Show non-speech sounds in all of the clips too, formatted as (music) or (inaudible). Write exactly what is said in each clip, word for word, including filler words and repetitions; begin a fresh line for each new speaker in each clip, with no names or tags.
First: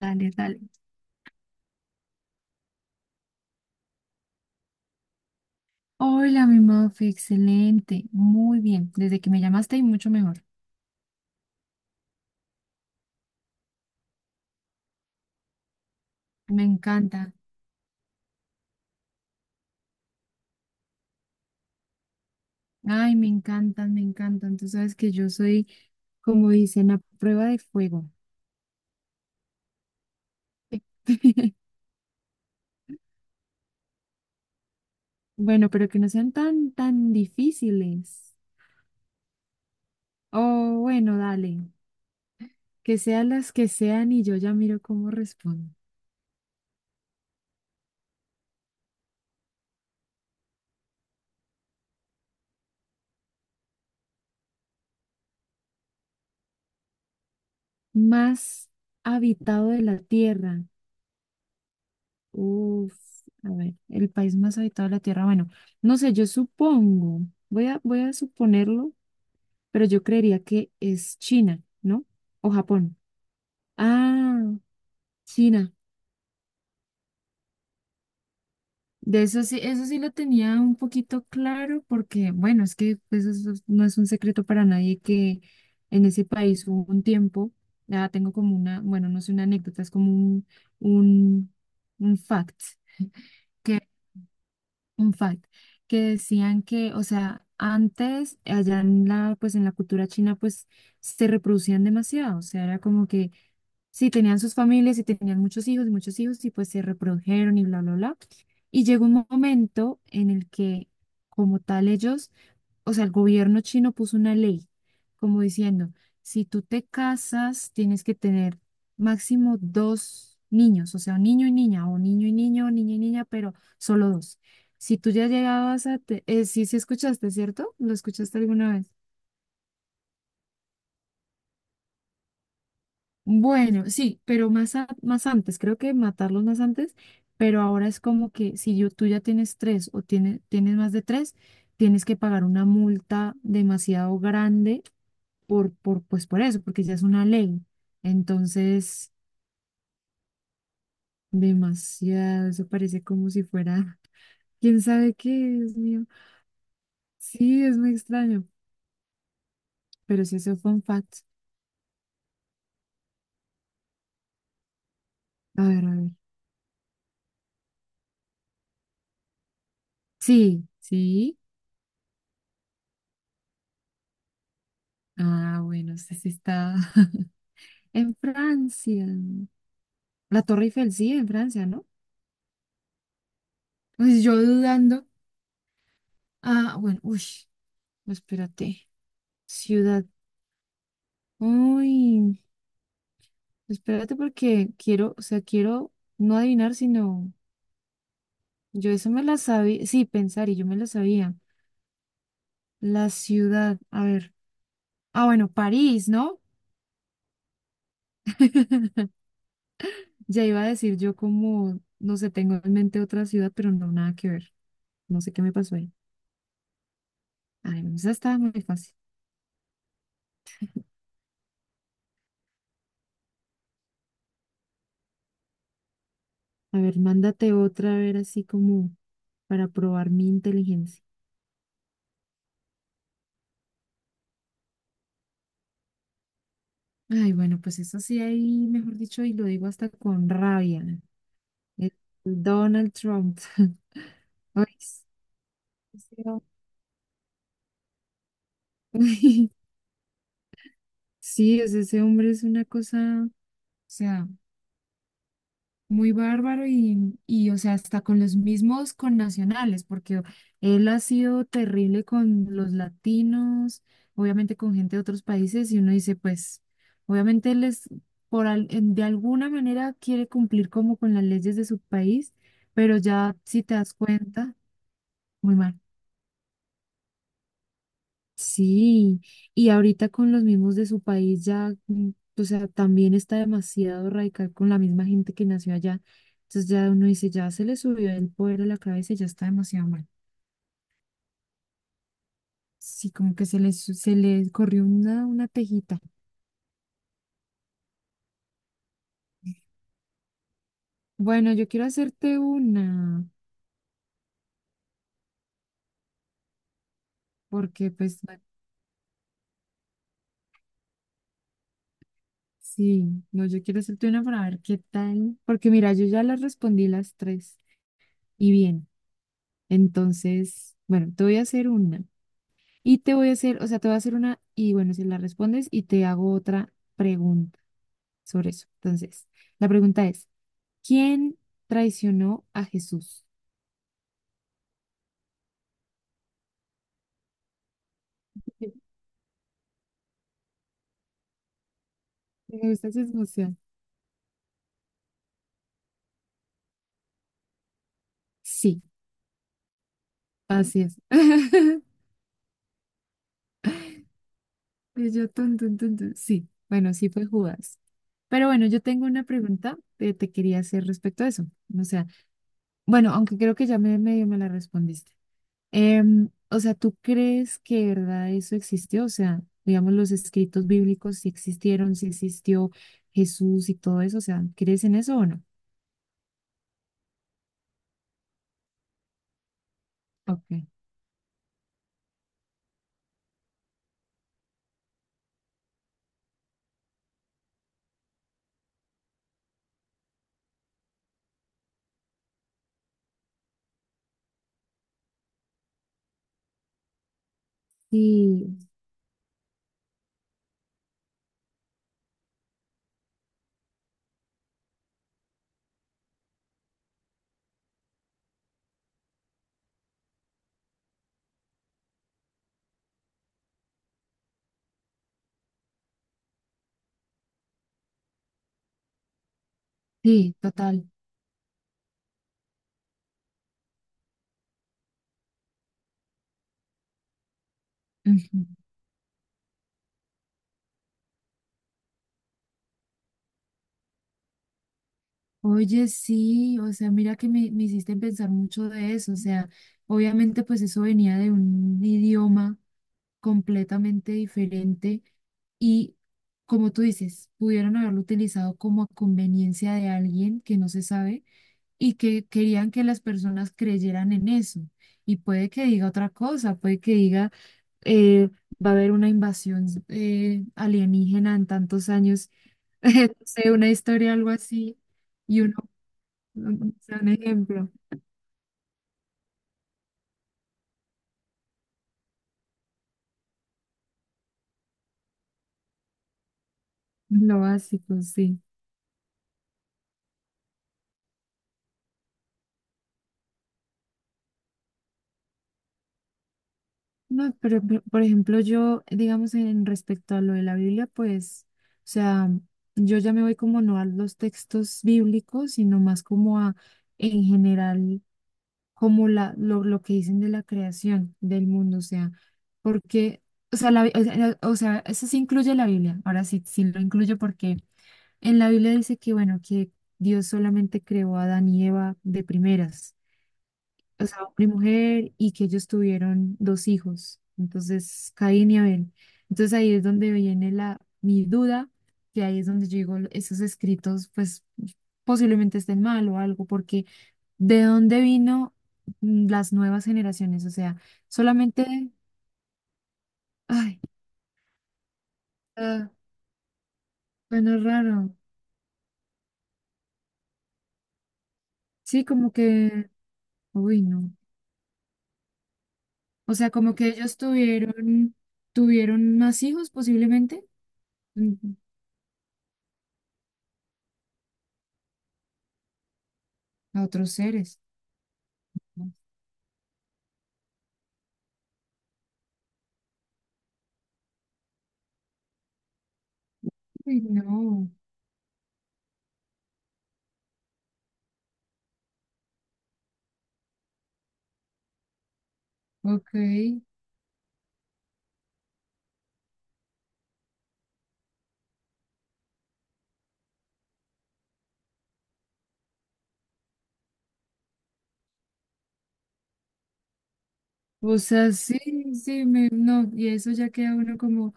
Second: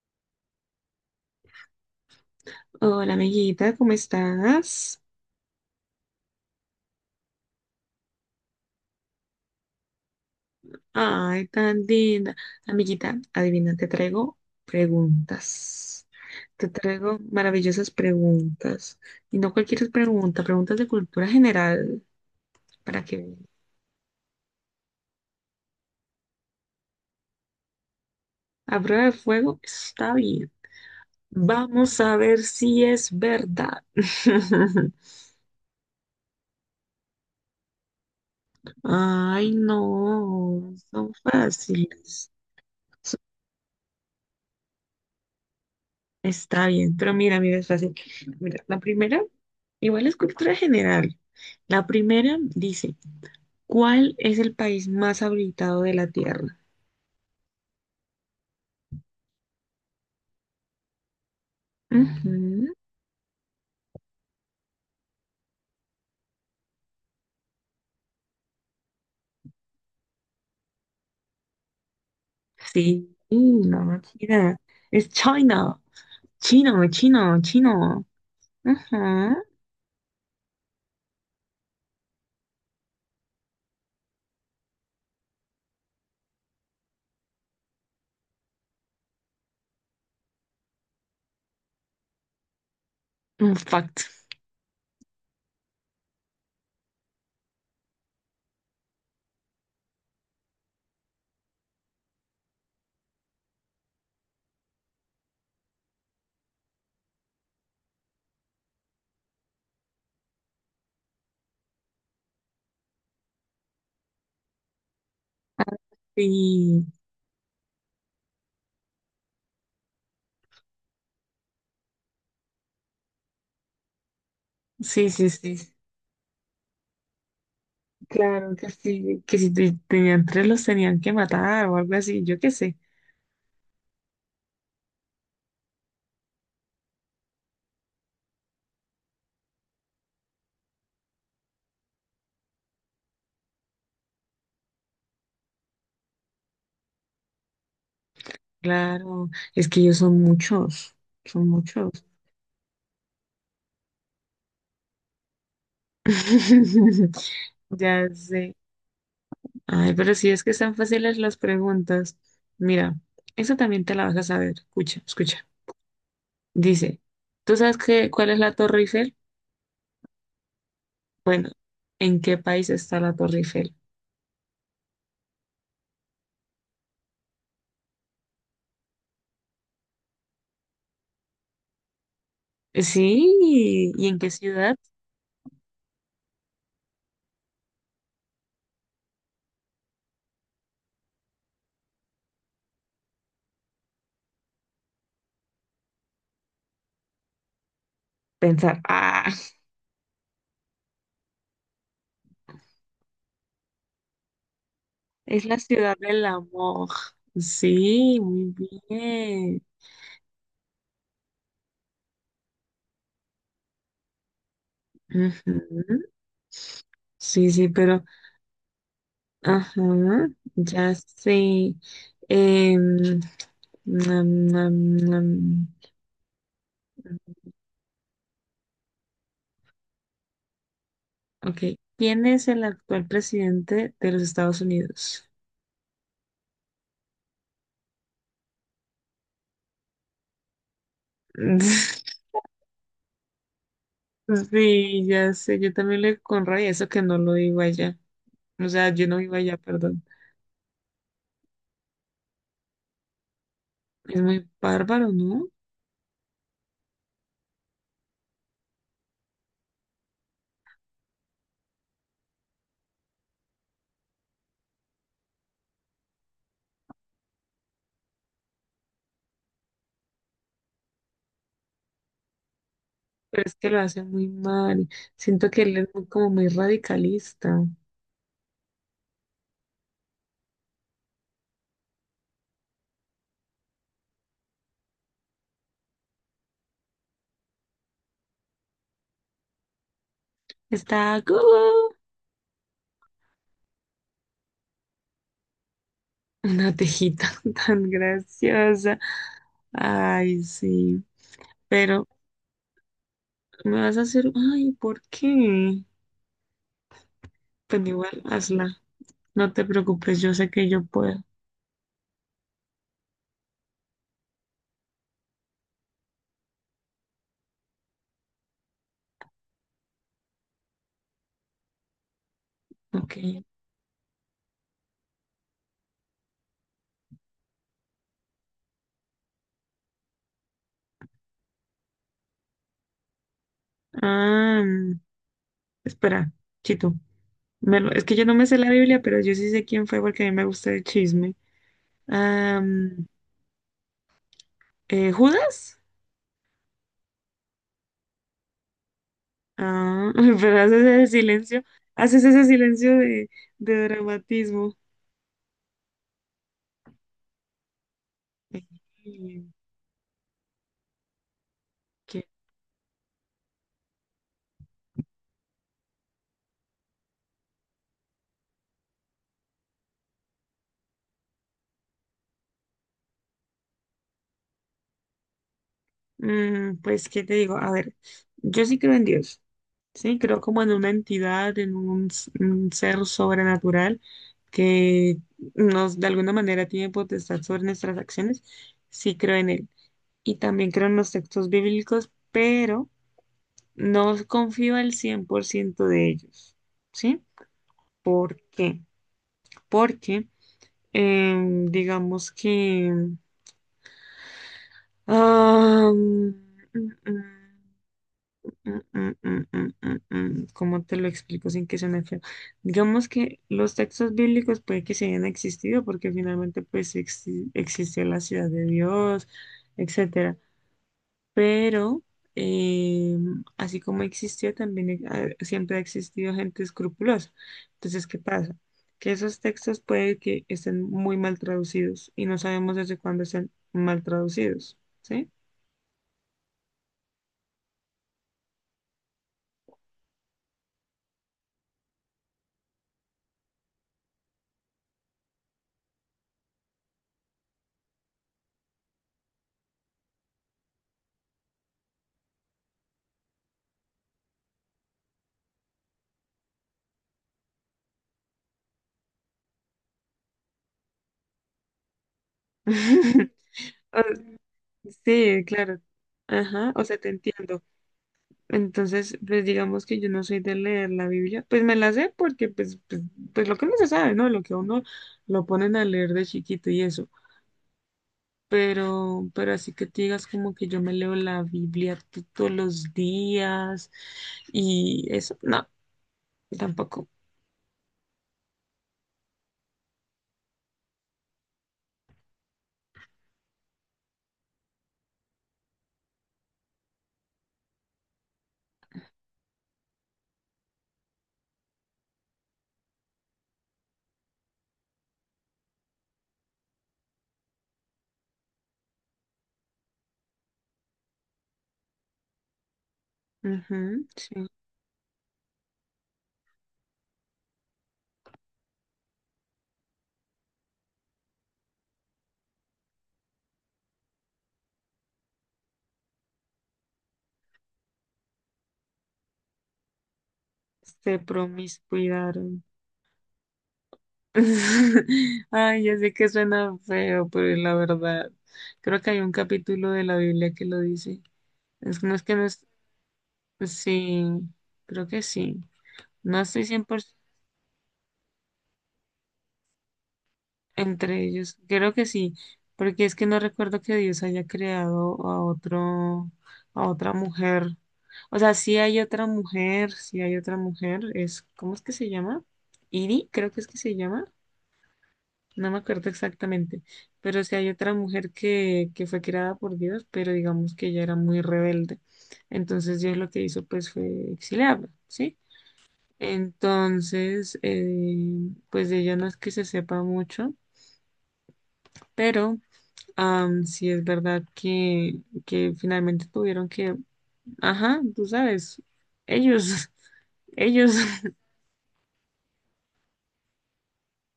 Dale, dale.
Hola, amiguita, ¿cómo estás?
Hola, mi Muffy, excelente. Muy bien. Desde que me llamaste y mucho mejor.
Ay, tan linda. Amiguita, adivina, te traigo preguntas.
Me
Te traigo
encanta.
maravillosas preguntas. Y no cualquier pregunta, preguntas de cultura general para
Ay,
que
me
veas.
encantan, me encantan. Tú sabes que yo soy, como dicen, a prueba de fuego.
A prueba de fuego está bien.
(laughs)
Vamos a ver si es verdad. (laughs)
Bueno, pero que no sean tan, tan difíciles.
Ay, no,
Oh,
son
bueno, dale.
fáciles.
Que
Son-
sean las que sean y yo ya miro cómo respondo.
Está bien, pero mira, mira, es fácil. Mira, la primera, igual es cultura general. La primera dice, ¿cuál es el país más habitado de la Tierra?
Más habitado de la tierra.
Ujú.
Uf, a ver, el país más habitado de la Tierra. Bueno, no sé, yo supongo, voy a, voy a suponerlo, pero yo creería que es China, ¿no? O Japón.
Sí, no,
Ah,
mentira. Es
China.
China. Chino, chino, chino.
De
Ajá.
eso sí, eso sí lo tenía un poquito claro, porque, bueno, es que pues, eso es- no es un secreto para nadie que en ese país hubo un tiempo, ya tengo como una, bueno, no sé, una anécdota, es como un, un, un fact,
Un fact.
un fact, que decían que, o sea, antes, allá en la, pues en la cultura china, pues se reproducían demasiado, o sea, era como que sí tenían sus familias y tenían muchos hijos y muchos hijos y pues se reprodujeron y bla, bla, bla. Y llegó un momento en el que, como tal, ellos, o sea, el gobierno chino puso una ley como diciendo, si tú te
Sí,
casas, tienes que tener máximo dos niños, o sea, un niño y niña, o niño y niño, o niña y niña, pero solo dos. Si
sí,
tú ya
sí, sí.
llegabas a, te- eh, sí, sí escuchaste, ¿cierto? ¿Lo escuchaste
Claro que
alguna vez?
sí. Que si te- tenían tres los tenían que matar o algo así, yo qué sé.
Bueno, sí, pero más, a- más antes, creo que matarlos más antes, pero ahora es como que si yo, tú ya tienes tres o tiene, tienes más de tres, tienes que pagar una multa demasiado grande por, por, pues por eso, porque ya es una ley. Entonces,
Claro, es que ellos son muchos, son muchos.
demasiado, eso parece como si fuera, (laughs) quién sabe qué, Dios mío.
(laughs)
Sí, es muy
Ya
extraño,
sé. Ay, pero
pero
si
sí,
es que
eso fue
están
un fact.
fáciles las preguntas. Mira, eso también te la vas a saber. Escucha, escucha.
A ver, a ver.
Dice, ¿tú sabes qué, cuál es la Torre Eiffel?
Sí, sí.
Bueno, ¿en qué país está la Torre Eiffel?
Ah, bueno, sí, sí está (laughs) en Francia. La Torre Eiffel, sí, en Francia, ¿no?
Sí, ¿y en
Pues
qué
yo
ciudad?
dudando. Ah, bueno, uy, espérate. Ciudad. Uy, espérate porque quiero, o sea, quiero no adivinar, sino...
Pensar,
Yo eso me
ah,
la
(laughs)
sabía, sí, pensar y yo me la sabía. La ciudad, a ver. Ah,
es
bueno,
la ciudad
París,
del
¿no?
amor. Sí, muy
(laughs)
bien.
Ya iba a decir yo como, no sé, tengo en mente otra ciudad, pero no, nada que ver. No sé qué me pasó ahí.
Ujú. Sí, sí,
Ay, no,
pero,
esa estaba muy fácil.
ajá, ya sé. Em, nam, nam, nam.
A ver, mándate otra, a ver, así como para probar mi inteligencia.
Ok. ¿Quién es el actual presidente de los Estados Unidos?
Ay, bueno, pues eso sí ahí, mejor dicho, y lo digo hasta con rabia. El
(laughs)
Donald Trump. (laughs) Ay, sí,
Sí, ya sé, yo
sí,
también
sí,
le
no.
con rabia eso que no lo digo allá. O sea, yo no vivo allá,
(laughs)
perdón.
Sí, o sea, ese hombre es una cosa, o
Es
sea,
muy bárbaro, ¿no?
muy bárbaro y, y, o sea, hasta con los mismos connacionales, porque él ha sido terrible con los latinos, obviamente con gente de otros países, y uno dice, pues, obviamente él es, por, al- en- de alguna manera quiere cumplir como con las leyes de su país, pero ya
Pero es
si
que
te
lo
das
hace muy
cuenta,
mal. Siento
muy
que él
mal.
es muy- como muy radicalista.
Sí, y ahorita con los mismos de su país ya, mm, o sea, también está demasiado radical con la misma gente que nació allá. Entonces ya uno dice, ya se le subió el poder a la cabeza y ya está demasiado mal.
Está como
Sí, como que se le, su- se le corrió una, una tejita.
una tejita (laughs) tan graciosa. Ay, sí.
Bueno, yo quiero
Pero
hacerte una,
me vas a hacer, ay, ¿por qué? Pues
porque pues
igual,
bueno,
hazla. No te preocupes, yo sé que yo puedo.
sí, no, yo quiero hacerte una para ver qué tal, porque mira, yo ya las respondí las tres y bien, entonces, bueno, te voy a hacer una. Y te voy a
Ok.
hacer, o sea, te voy a hacer una y bueno, si la respondes y te hago otra pregunta sobre eso. Entonces, la pregunta es, ¿quién traicionó a Jesús?
Ah, espera, Chito. Me lo- es que yo no me sé la
(laughs)
Biblia, pero yo sí sé quién fue porque a mí me gusta el chisme.
Me gusta esa
Am,
emoción.
eh, ¿Judas?
Sí,
Ah, (laughs) pero haces
así es.
ese silencio,
(laughs)
haces ese silencio de, de dramatismo.
Y yo, tun, tun, tun, tun. Sí, bueno, sí fue Judas. Pero
¿Eh,
bueno, yo tengo una pregunta que te quería hacer respecto a eso. O sea,
qué?
bueno, aunque creo que ya me medio me la respondiste. Em, o sea, ¿tú crees que de verdad eso existió? O sea, digamos, los escritos bíblicos si existieron, si existió Jesús y todo eso. O sea, ¿crees en eso o no?
Mm, pues, ¿qué te digo? A ver, yo sí creo en Dios, sí, creo como
Okay.
en una entidad, en un, s- un ser sobrenatural que nos, de alguna manera, tiene potestad sobre nuestras acciones. Sí creo en él y también creo en los textos bíblicos, pero no confío al cien por ciento de ellos, ¿sí? ¿Por
Sí,
qué? Porque, em, digamos que ah, mm, mm, mm, mm, mm, mm, mm, mm, ¿cómo te lo explico sin que suene feo? Digamos que los textos bíblicos puede que se hayan existido porque finalmente pues exi- existió la ciudad de Dios,
sí,
etcétera,
total.
pero eh, así como existió, también e- ha- siempre ha existido gente escrupulosa. Entonces, ¿qué
Ujú.
pasa? Que esos textos puede que estén muy mal traducidos y no sabemos desde cuándo están mal traducidos, ¿sí?
Oye, sí, o sea, mira que me, me hiciste pensar mucho de eso, o sea, obviamente pues eso venía de un idioma completamente diferente y como tú dices, pudieron haberlo utilizado como a conveniencia de alguien que no se sabe y que querían que las personas creyeran en eso. Y puede que diga otra cosa, puede que diga, eh, va a haber una invasión eh, alienígena en tantos años, (laughs) no
(laughs)
sé, una historia, algo
O-
así, y
Sí,
uno,
claro. Ajá,
o
o sea,
sea,
te
un
entiendo.
ejemplo,
Entonces, pues digamos que yo no soy de leer la Biblia, pues me la sé porque pues, pues, pues lo que uno se sabe, ¿no? Lo que a uno lo ponen a leer de chiquito y eso.
lo básico, sí.
Pero, pero así que te digas como que yo me leo la Biblia to- todos los días y eso, no, tampoco.
No, pero por por ejemplo, yo, digamos, en respecto a lo de la Biblia, pues, o sea, yo ya me voy como no a los textos bíblicos, sino más como a, en general, como la, lo, lo que dicen de la creación del mundo, o sea, porque, o sea, la, Bi- o sea, o sea, eso sí incluye la Biblia, ahora sí, sí lo incluyo porque en la Biblia dice que, bueno, que Dios solamente creó a Adán y Eva de primeras,
Ujú,
o sea, hombre y
sí,
mujer, y que ellos tuvieron dos hijos, entonces Caín y Abel. Entonces ahí es donde viene la, mi duda, que ahí es donde yo digo, esos escritos, pues posiblemente estén mal o algo, porque ¿de dónde vino mm, las nuevas generaciones? O sea,
se
solamente,
promiscuidaron.
ay,
(laughs) Ay,
ah,
ya sé que suena feo, pero
bueno,
la
raro.
verdad, creo que hay un capítulo de la Biblia que lo dice. Es,
Sí,
no es
como
que no es,
que, uy, no.
sí, creo que sí.
O
No
sea,
estoy
como que ellos
cien por ciento.
tuvieron, tuvieron más hijos posiblemente,
Entre
mm,
ellos, creo que sí, porque es que no recuerdo que Dios haya creado a otro,
a
a otra
otros seres.
mujer. O sea, sí
¿No?
hay otra mujer, sí hay otra mujer, es, ¿cómo es que se llama? Iri, creo que es que se llama, no me acuerdo exactamente,
Uy,
pero sí hay
no,
otra mujer que, que fue creada por Dios, pero digamos que ella era muy rebelde. Entonces Dios lo que hizo pues fue exiliarla, ¿sí?
ok.
Entonces, eh, pues de ella no es que se sepa mucho, pero Am, sí es verdad que, que finalmente tuvieron que, ajá, tú sabes, ellos, (laughs) ellos,
O sea, sí, sí, me, no, y eso ya queda uno como,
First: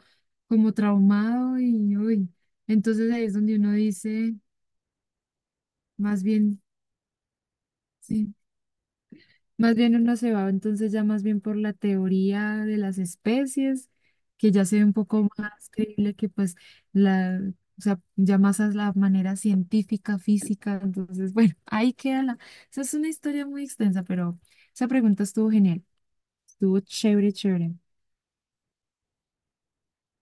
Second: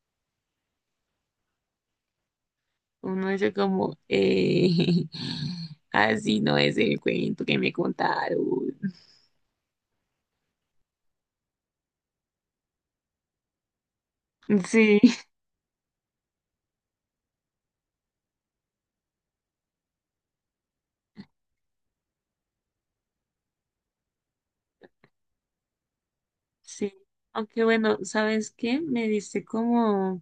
como traumado y uy. Entonces ahí
uno
es
dice
donde uno
como,
dice,
eh, (laughs)
más
así no
bien,
es el cuento que me
sí,
contaron.
más bien uno se va, entonces ya más bien por la teoría de las especies, que ya se ve un
Sí,
poco más creíble que pues la, o sea, ya más a la manera científica, física. Entonces, bueno, (laughs) ahí queda la, esa es una historia muy extensa, pero esa pregunta estuvo genial.
(laughs)
Estuvo
sí.
chévere,
Aunque
chévere.
bueno, ¿sabes qué? Me diste como,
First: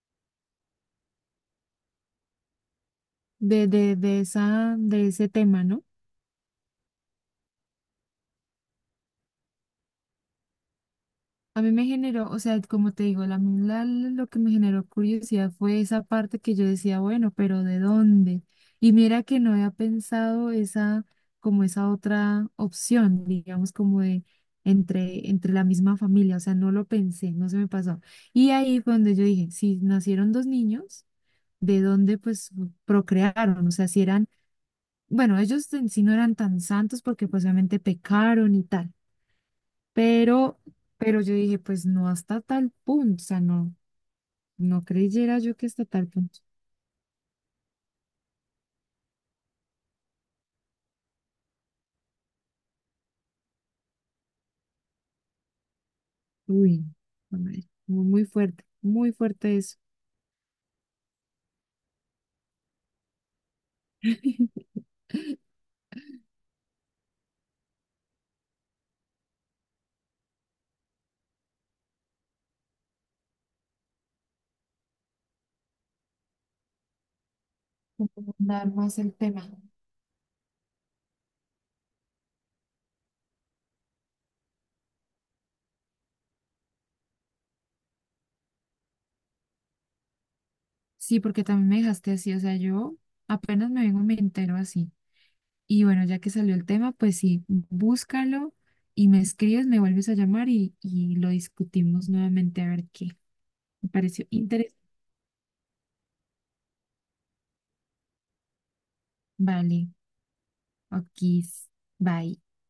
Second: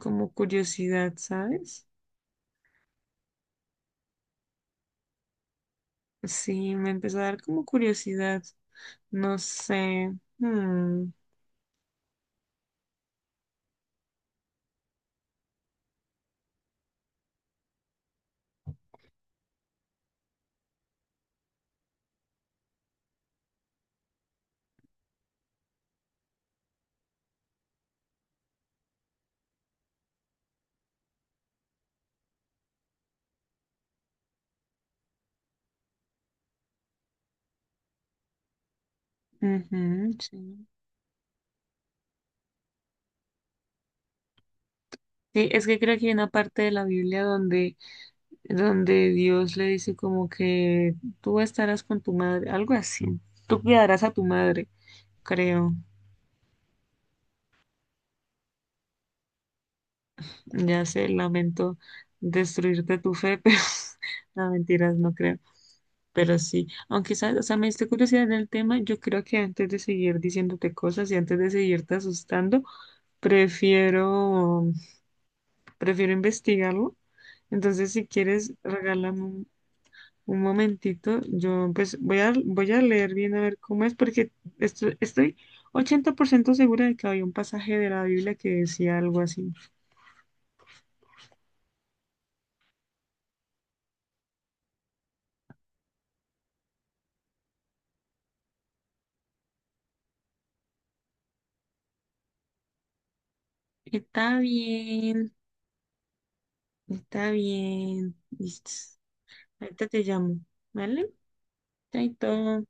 como curiosidad, ¿sabes?
de, de, de esa, de ese tema, ¿no?
Sí, me empezó a dar como curiosidad. No sé. Hmm,
A mí me generó, o sea, como te digo, la, la- lo que me generó curiosidad fue esa parte que yo decía, bueno, pero ¿de dónde? Y mira que no había pensado esa, como esa otra opción, digamos, como de entre, entre la misma familia, o sea, no lo pensé, no se me pasó. Y ahí fue donde yo dije, si nacieron dos niños, ¿de dónde pues procrearon? O sea, si eran, bueno, ellos en sí no eran tan santos porque pues obviamente pecaron y tal.
ujú, sí.
Pero, pero yo dije, pues no hasta tal punto, o sea, no, no creyera
Sí,
yo
es
que
que
hasta
creo que
tal
hay una
punto.
parte de la Biblia donde donde Dios le dice como que tú estarás con tu madre, algo así. Tú cuidarás a tu madre, creo.
Uy, hombre, muy muy fuerte, muy fuerte eso.
Ya sé, lamento destruirte tu fe, (laughs) pero no,
(laughs)
mentiras, no creo. Pero sí, aunque sabes, o sea, me diste curiosidad en el tema, yo creo que antes de seguir diciéndote cosas y antes de seguirte asustando, prefiero, prefiero investigarlo. Entonces, si quieres,
Dar más el
regálame
tema.
un Un momentito, yo pues voy a, voy a leer bien a ver cómo es, porque esto- estoy ochenta por ciento segura de que había un pasaje de la Biblia que decía algo así.
Sí, porque también me dejaste así, o sea, yo apenas me vengo, me entero así. Y bueno, ya que salió el tema, pues sí, búscalo y me escribes, me vuelves a llamar y, y lo discutimos nuevamente a ver qué. Me pareció
Está
interesante.
bien, está bien. Listo. Ahorita
Vale,
te llamo, ¿vale?
ok, bye.
Chaito.